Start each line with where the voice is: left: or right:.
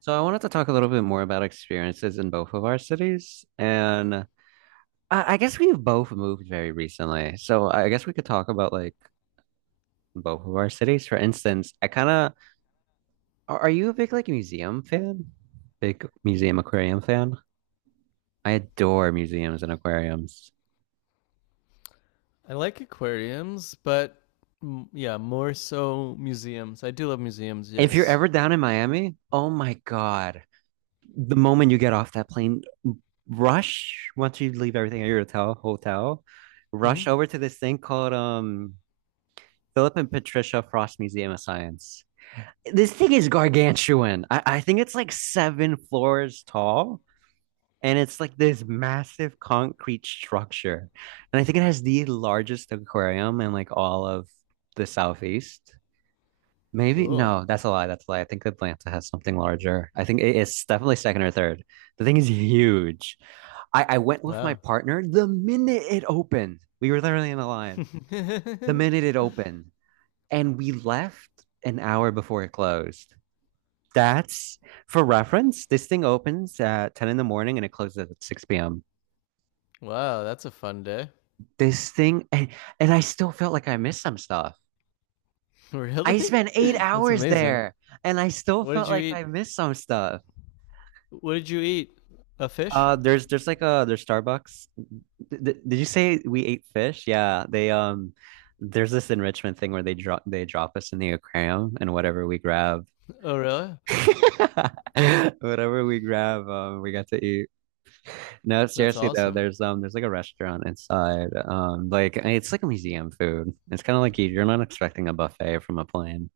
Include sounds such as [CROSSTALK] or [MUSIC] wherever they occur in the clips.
right: So I wanted to talk a little bit more about experiences in both of our cities. And I guess we've both moved very recently. So I guess we could talk about like both of our cities. For instance, are you a big like museum fan? Big museum aquarium fan? I adore museums and aquariums.
left: I like aquariums, but mm, yeah, more so museums. I do love museums,
right: If you're
left: yes.
right: ever down in Miami, oh my God. The moment you get off that plane, rush once you leave everything at your hotel,
left: hmm
right: rush over to this thing called Philip and Patricia Frost Museum of Science. This thing is gargantuan. I think it's like 7 floors tall, and it's like this massive concrete structure. And I think it has the largest aquarium in like all of the southeast. Maybe
left: Cool.
right: no, that's a lie. That's a lie. I think Atlanta has something larger. I think it's definitely second or third. The thing is huge. I went with my
left: Wow.
right: partner the minute it opened. We were literally in the line. The
left: [LAUGHS]
right: minute it opened, and we left an hour before it closed. That's for reference. This thing opens at 10 in the morning and it closes at 6 p.m.
left: Wow, that's a fun day. [LAUGHS]
right: This thing, and, and I still felt like I missed some stuff.
left: Really?
right: I spent eight
left: [LAUGHS] That's
right: hours
left: amazing.
right: there and I still
left: What did
right: felt
left: you
right: like
left: eat?
right: I missed some stuff.
left: What did you eat? A fish?
right: There's like a there's Starbucks. Did you say we ate fish? Yeah, they there's this enrichment thing where they drop us in the aquarium and
left: Oh, really?
right: [LAUGHS] whatever we grab, we got to eat. No,
left: That's
right: seriously though,
left: awesome.
right: there's like a restaurant inside. Like it's like a museum food. It's kind of like you're not expecting a buffet from a plane.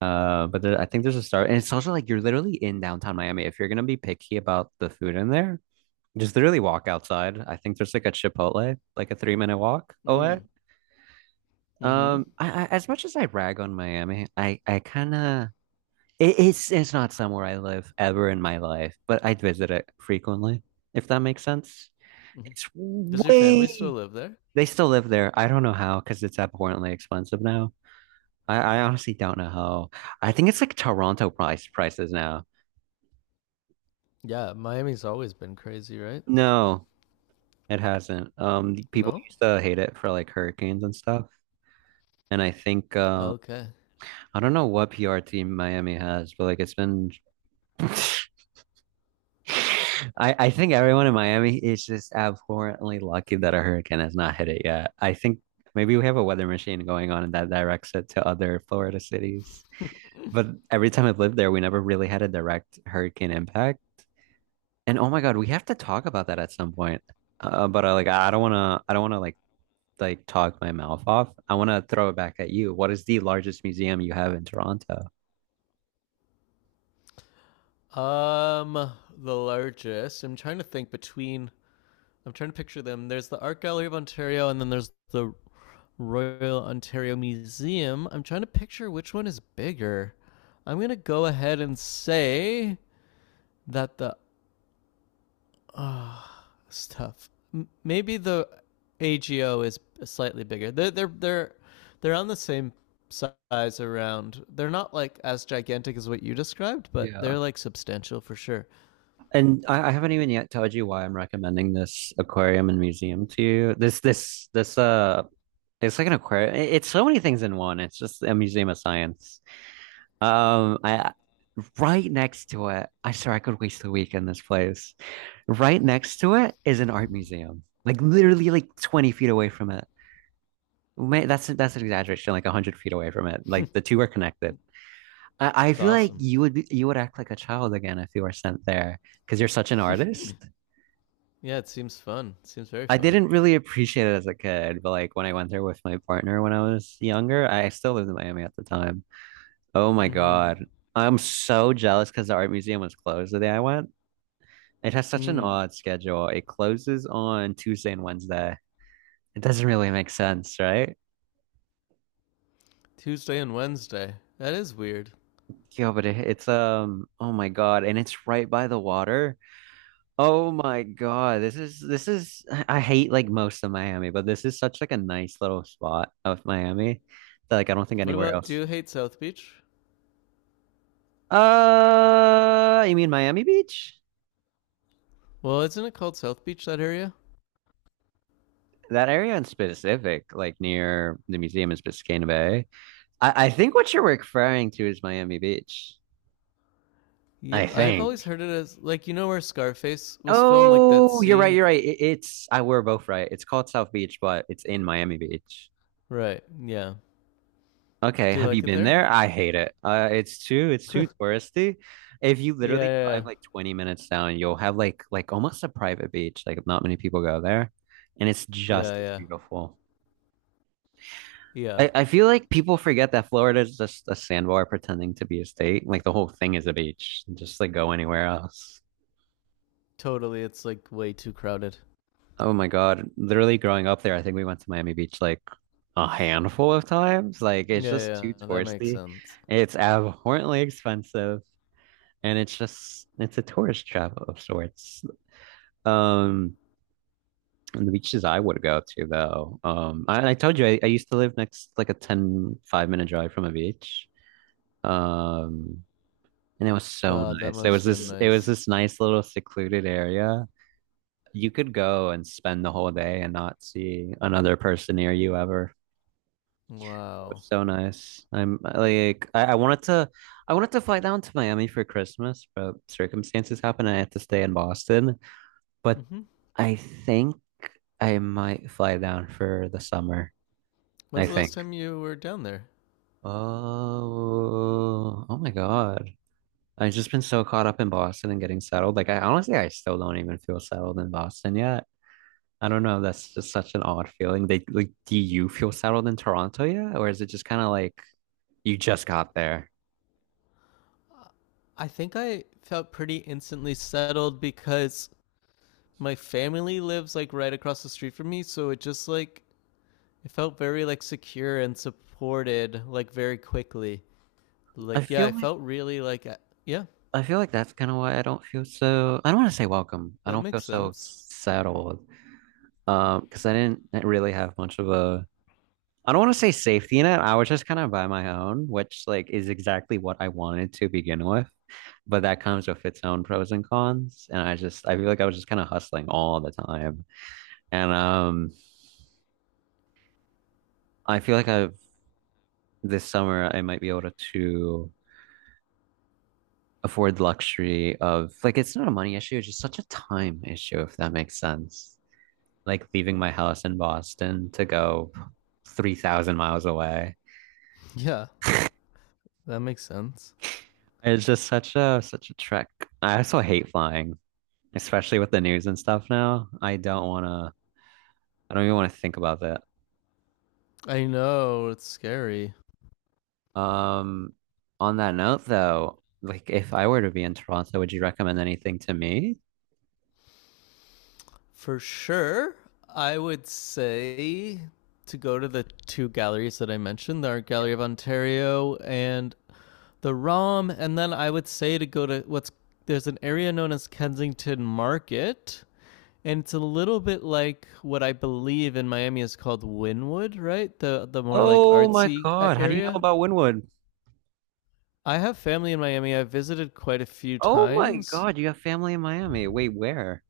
right: But there, I think there's a star, and it's also like you're literally in downtown Miami. If you're gonna be picky about the food in there, just literally walk outside. I think there's like a Chipotle, like a 3-minute walk away.
left: Mm. Mm-hmm.
right: I as much as I rag on Miami, I kind of it's not somewhere I live ever in my life, but I'd visit it frequently, if that makes sense.
left: hmm
right: It's
left: Does your family still
right: way.
left: live there?
right: They still live there. I don't know how because it's abhorrently expensive now. I honestly don't know how. I think it's like Toronto prices now.
left: Yeah, Miami's always been crazy, right?
right: No, it hasn't. The people
left: No?
right: used to hate it for like hurricanes and stuff. And I think
left: Okay.
right: I don't know what PR team Miami has, but like it's been. [LAUGHS] I think everyone in Miami is just abhorrently lucky that a hurricane has not hit it yet. I think maybe we have a weather machine going on that directs it to other Florida cities. But every time I've lived there, we never really had a direct hurricane impact. And oh my God, we have to talk about that at some point. But I like I don't want to like talk my mouth off. I want to throw it back at you. What is the largest museum you have in Toronto?
left: Um, the largest. I'm trying to picture them. There's the Art Gallery of Ontario, and then there's the Royal Ontario Museum. I'm trying to picture which one is bigger. I'm gonna go ahead and say that the stuff. Maybe the AGO is slightly bigger. They're on the same size around. They're not like as gigantic as what you described, but
right: Yeah.
left: they're like substantial for sure.
right: And I haven't even yet told you why I'm recommending this aquarium and museum to you. This it's like an aquarium. It's so many things in one. It's just a museum of science. I right next to it, I swear I could waste a week in this place. Right next to it is an art museum, like literally like 20 feet away from it. That's an exaggeration, like 100 feet away from it. Like the two are connected. I
left: It's
right: feel like
left: awesome.
right: you would be, you would act like a child again if you were sent there because you're such an artist.
left: Yeah, it seems fun. It seems very
right: I
left: fun.
right: didn't really appreciate it as a kid, but like when I went there with my partner when I was younger, I still lived in Miami at the time. Oh my
left: Mm-hmm.
right: God. I'm so jealous because the art museum was closed the day I went. It has such an
left: Mm.
right: odd schedule. It closes on Tuesday and Wednesday. It doesn't really make sense, right?
left: Tuesday and Wednesday. That is weird.
right: Yeah, but it, it's um oh my God, and it's right by the water. Oh my God. This is [SIGHS] I hate like most of Miami, but this is such like a nice little spot of Miami that like I don't think
left: What
right: anywhere
left: about do
right: else.
left: you hate South Beach?
right: You mean Miami Beach?
left: Well, isn't it called South Beach that area?
right: That area in specific, like near the museum in Biscayne Bay. I think what you're referring to is Miami Beach.
left: Yeah,
right: I
left: I've always
right: think.
left: heard it as like you know where Scarface was filmed, like that
right: Oh, you're right.
left: scene.
right: You're right. It, it's I were both right. It's called South Beach, but it's in Miami Beach.
left: Right. Yeah.
right: Okay,
left: Do you
right: have you
left: like it
right: been
left: there?
right: there? I hate it. Uh, it's too it's
left: [LAUGHS] Yeah,
right: too touristy. If you
left: yeah,
right: literally
left: yeah,
right: drive like 20 minutes down, you'll have like almost a private beach. Like not many people go there, and it's
left: yeah,
right: just as
left: yeah,
right: beautiful.
left: yeah.
right: I feel like people forget that Florida is just a sandbar pretending to be a state. Like the whole thing is a beach. Just like go anywhere else.
left: Totally. It's like way too crowded.
right: Oh my God. Literally growing up there, I think we went to Miami Beach like a handful of times. Like
left: Yeah,
right: it's just
left: yeah,
right: too
left: yeah. That makes
right: touristy.
left: sense.
right: It's abhorrently expensive, and it's just it's a tourist trap of sorts. Um, and the beaches I would go to though. I told you I used to live next like a ten-five minute drive from a beach. Um, and it was so
left: God, that
right: nice. It
left: must
right: was
left: have been
right: this it was
left: nice.
right: this nice little secluded area. You could go and spend the whole day and not see another person near you ever.
left: Wow.
right: So nice. I'm like I wanted to fly down to Miami for Christmas, but circumstances happened and I had to stay in Boston. But
left: hmm
right: I think I might fly down for the summer,
left: When's
right: I
left: the last
right: think.
left: time you were down there?
right: Oh my God. I've just been so caught up in Boston and getting settled. Like I honestly I still don't even feel settled in Boston yet. I don't know. That's just such an odd feeling. They like do you feel settled in Toronto yet? Or is it just kind of like you just got there?
left: I think I felt pretty instantly settled because my family lives like right across the street from me, so it just like it felt very like secure and supported like very quickly.
right: I
left: Like yeah,
right: feel
left: I
right: like
left: felt really like yeah,
right: I feel like that's kind of why I don't feel so, I don't want to say welcome. I
left: that
right: don't feel
left: makes
right: so
left: sense. [LAUGHS]
right: settled. Because I didn't really have much of a, I don't want to say safety net. I was just kind of by my own, which like is exactly what I wanted to begin with. But that comes with its own pros and cons. And I just, I feel like I was just kind of hustling all the time. And I feel like this summer, I might be able to afford the luxury of, like, it's not a money issue. It's just such a time issue, if that makes sense, like leaving my house in Boston to go 3,000 miles away.
left: Yeah, that makes sense.
right: It's just such a trek. I also hate flying, especially with the news and stuff now. I don't even want to think about that.
left: I know it's scary.
right: Um, on that note though, like if I were to be in Toronto, would you recommend anything to me?
left: For sure, I would say to go to the two galleries that I mentioned, the Art Gallery
right: Yeah.
left: of Ontario and the ROM, and then I would say to go to what's there's an area known as Kensington Market. And it's a little bit like what I believe in Miami is called Wynwood, right? The more like
right: Oh my
left: artsy
right: God, how do you know
left: area.
right: about Wynwood?
left: I have family in Miami. I've visited quite a few
right: Oh my
left: times.
right: God, you have family in Miami. Wait, where?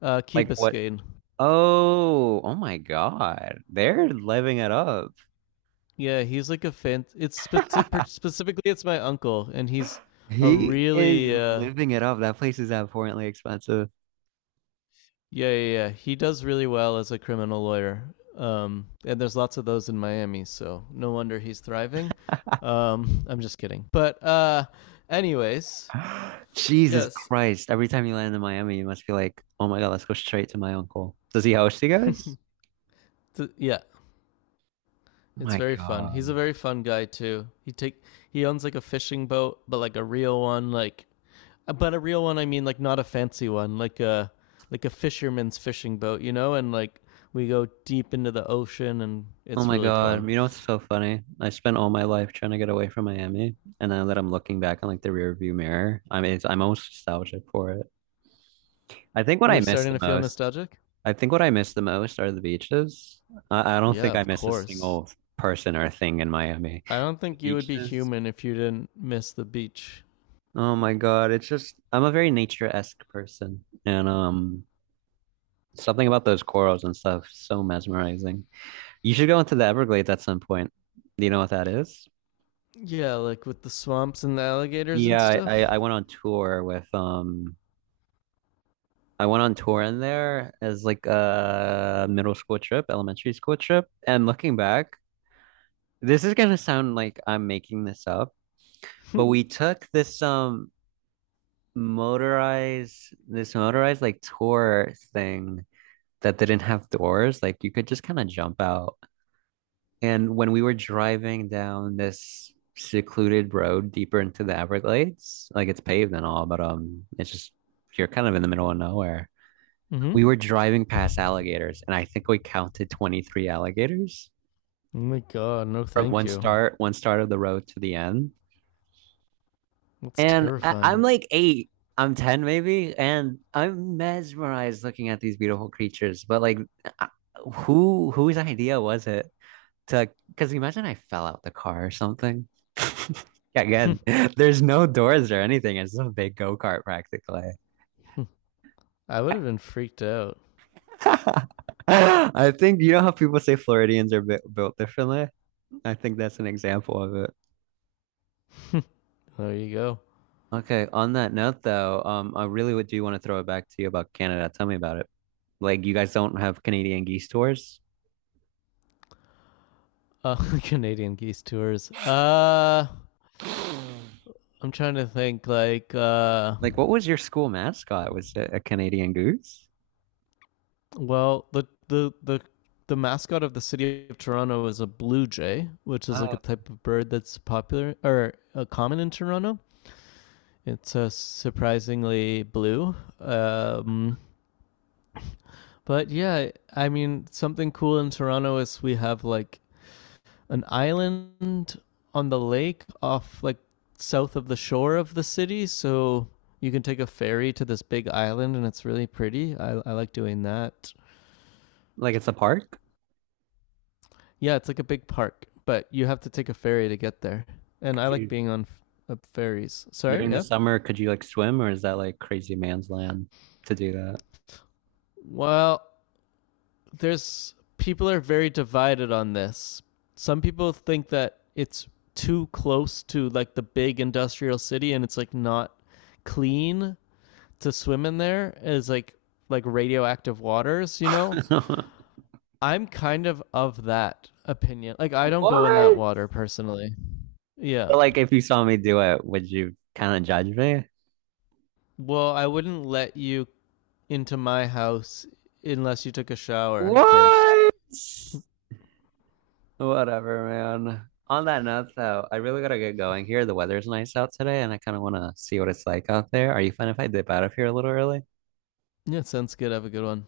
left: Key
right: Like what?
left: Biscayne.
right: Oh my God. They're living it up.
left: Yeah, he's like a fan. It's
right: [LAUGHS]
left: specifically it's my uncle, and he's a
right: He is
left: really
right: living it up. That place is abhorrently expensive.
left: yeah, yeah, yeah. He does really well as a criminal lawyer. And there's lots of those in Miami, so no wonder he's thriving. I'm just kidding. But anyways,
right: [GASPS] Jesus
left: yes,
right: Christ. Every time you land in Miami, you must be like, oh my God, let's go straight to my uncle. Does he host you guys?
left: [LAUGHS] yeah, it's
right: My
left: very fun. He's
right: God.
left: a very fun guy too. He owns like a fishing boat, but like a real one, like but a real one. I mean, like not a fancy one, like a fisherman's fishing boat. And like we go deep into the ocean, and
right: Oh
left: it's
right: my
left: really
right: God.
left: fun.
right: You know what's so funny? I spent all my life trying to get away from Miami. And now that I'm looking back on like the rear view mirror, I mean, I'm almost nostalgic for it. I think what I
left: You're
right: miss
left: starting
right: the
left: to feel
right: most,
left: nostalgic.
right: I think what I miss the most are the beaches. I don't
left: Yeah,
right: think I
left: of
right: miss a
left: course.
right: single person or thing in Miami.
left: I don't
right: The
left: think you would be
right: beaches.
left: human if you didn't miss the beach.
right: Oh my God, it's just I'm a very nature-esque person, and something about those corals and stuff so mesmerizing. You should go into the Everglades at some point. Do you know what that is?
left: Yeah, like with the swamps and the alligators and
right: Yeah,
left: stuff.
right: I went on tour in there as like a middle school trip, elementary school trip, and looking back, this is gonna sound like I'm making this up,
left: [LAUGHS]
right: but
left: mm-hmm.
right: we took this motorized like tour thing that didn't have doors. Like you could just kind of jump out. And when we were driving down this secluded road deeper into the Everglades, like it's paved and all, but it's just you're kind of in the middle of nowhere.
left: Oh
right: We were driving past alligators, and I think we counted 23 alligators
left: my god, no,
right: from
left: thank
right: one
left: you.
right: start, one start of the road to the end.
left: That's
right: And I'm
left: terrifying.
right: like 8, I'm 10 maybe, and I'm mesmerized looking at these beautiful creatures. But like, I- whose idea was it? To because imagine I fell out the car or something. [LAUGHS] Again, there's no doors or anything. It's just a big go-kart practically.
left: I would have been freaked out.
right: [LAUGHS] I think you know how people say Floridians are built differently? I think that's an example of it.
left: [LAUGHS] There you go.
right: Okay, on that note though, I really would do want to throw it back to you about Canada. Tell me about it. Like you guys don't have Canadian geese tours?
left: Uh, [LAUGHS] Canadian geese tours. I'm trying to think. Like,
right: Like what was your school mascot? Was it a Canadian goose?
left: well, the mascot of the city of Toronto is a blue jay, which is like a
right: Oh,
left: type of bird that's popular or common in Toronto. It's surprisingly blue. But yeah, I mean, something cool in Toronto is we have like an island on the lake off like south of the shore of the city. So you can take a ferry to this big island and it's really pretty. I like doing that.
right: like it's a park?
left: Yeah, it's like a big park, but you have to take a ferry to get there. And I
right: Could
left: like
right: you
left: being on ferries. Sorry,
right: During the
left: yeah.
right: summer, could you like swim, or is that like crazy man's land to do
left: Well, there's people are very divided on this. Some people think that it's too close to like the big industrial city and it's like not clean to swim in there is like radioactive waters, you know?
right: that? [LAUGHS]
left: I'm kind of that opinion. Like I don't go in that
right: What?
left: water personally. Yeah.
right: But, like, if you saw me do it, would you kind of judge me?
left: Well, I wouldn't let you into my house unless you took a shower first.
right: What? Whatever, man. On that note, though, I really gotta get going here. The weather's nice out today, and I kind of want to see what it's like out there. Are you fine if I dip out of here a little early?
left: Yeah, sounds good. Have a good one.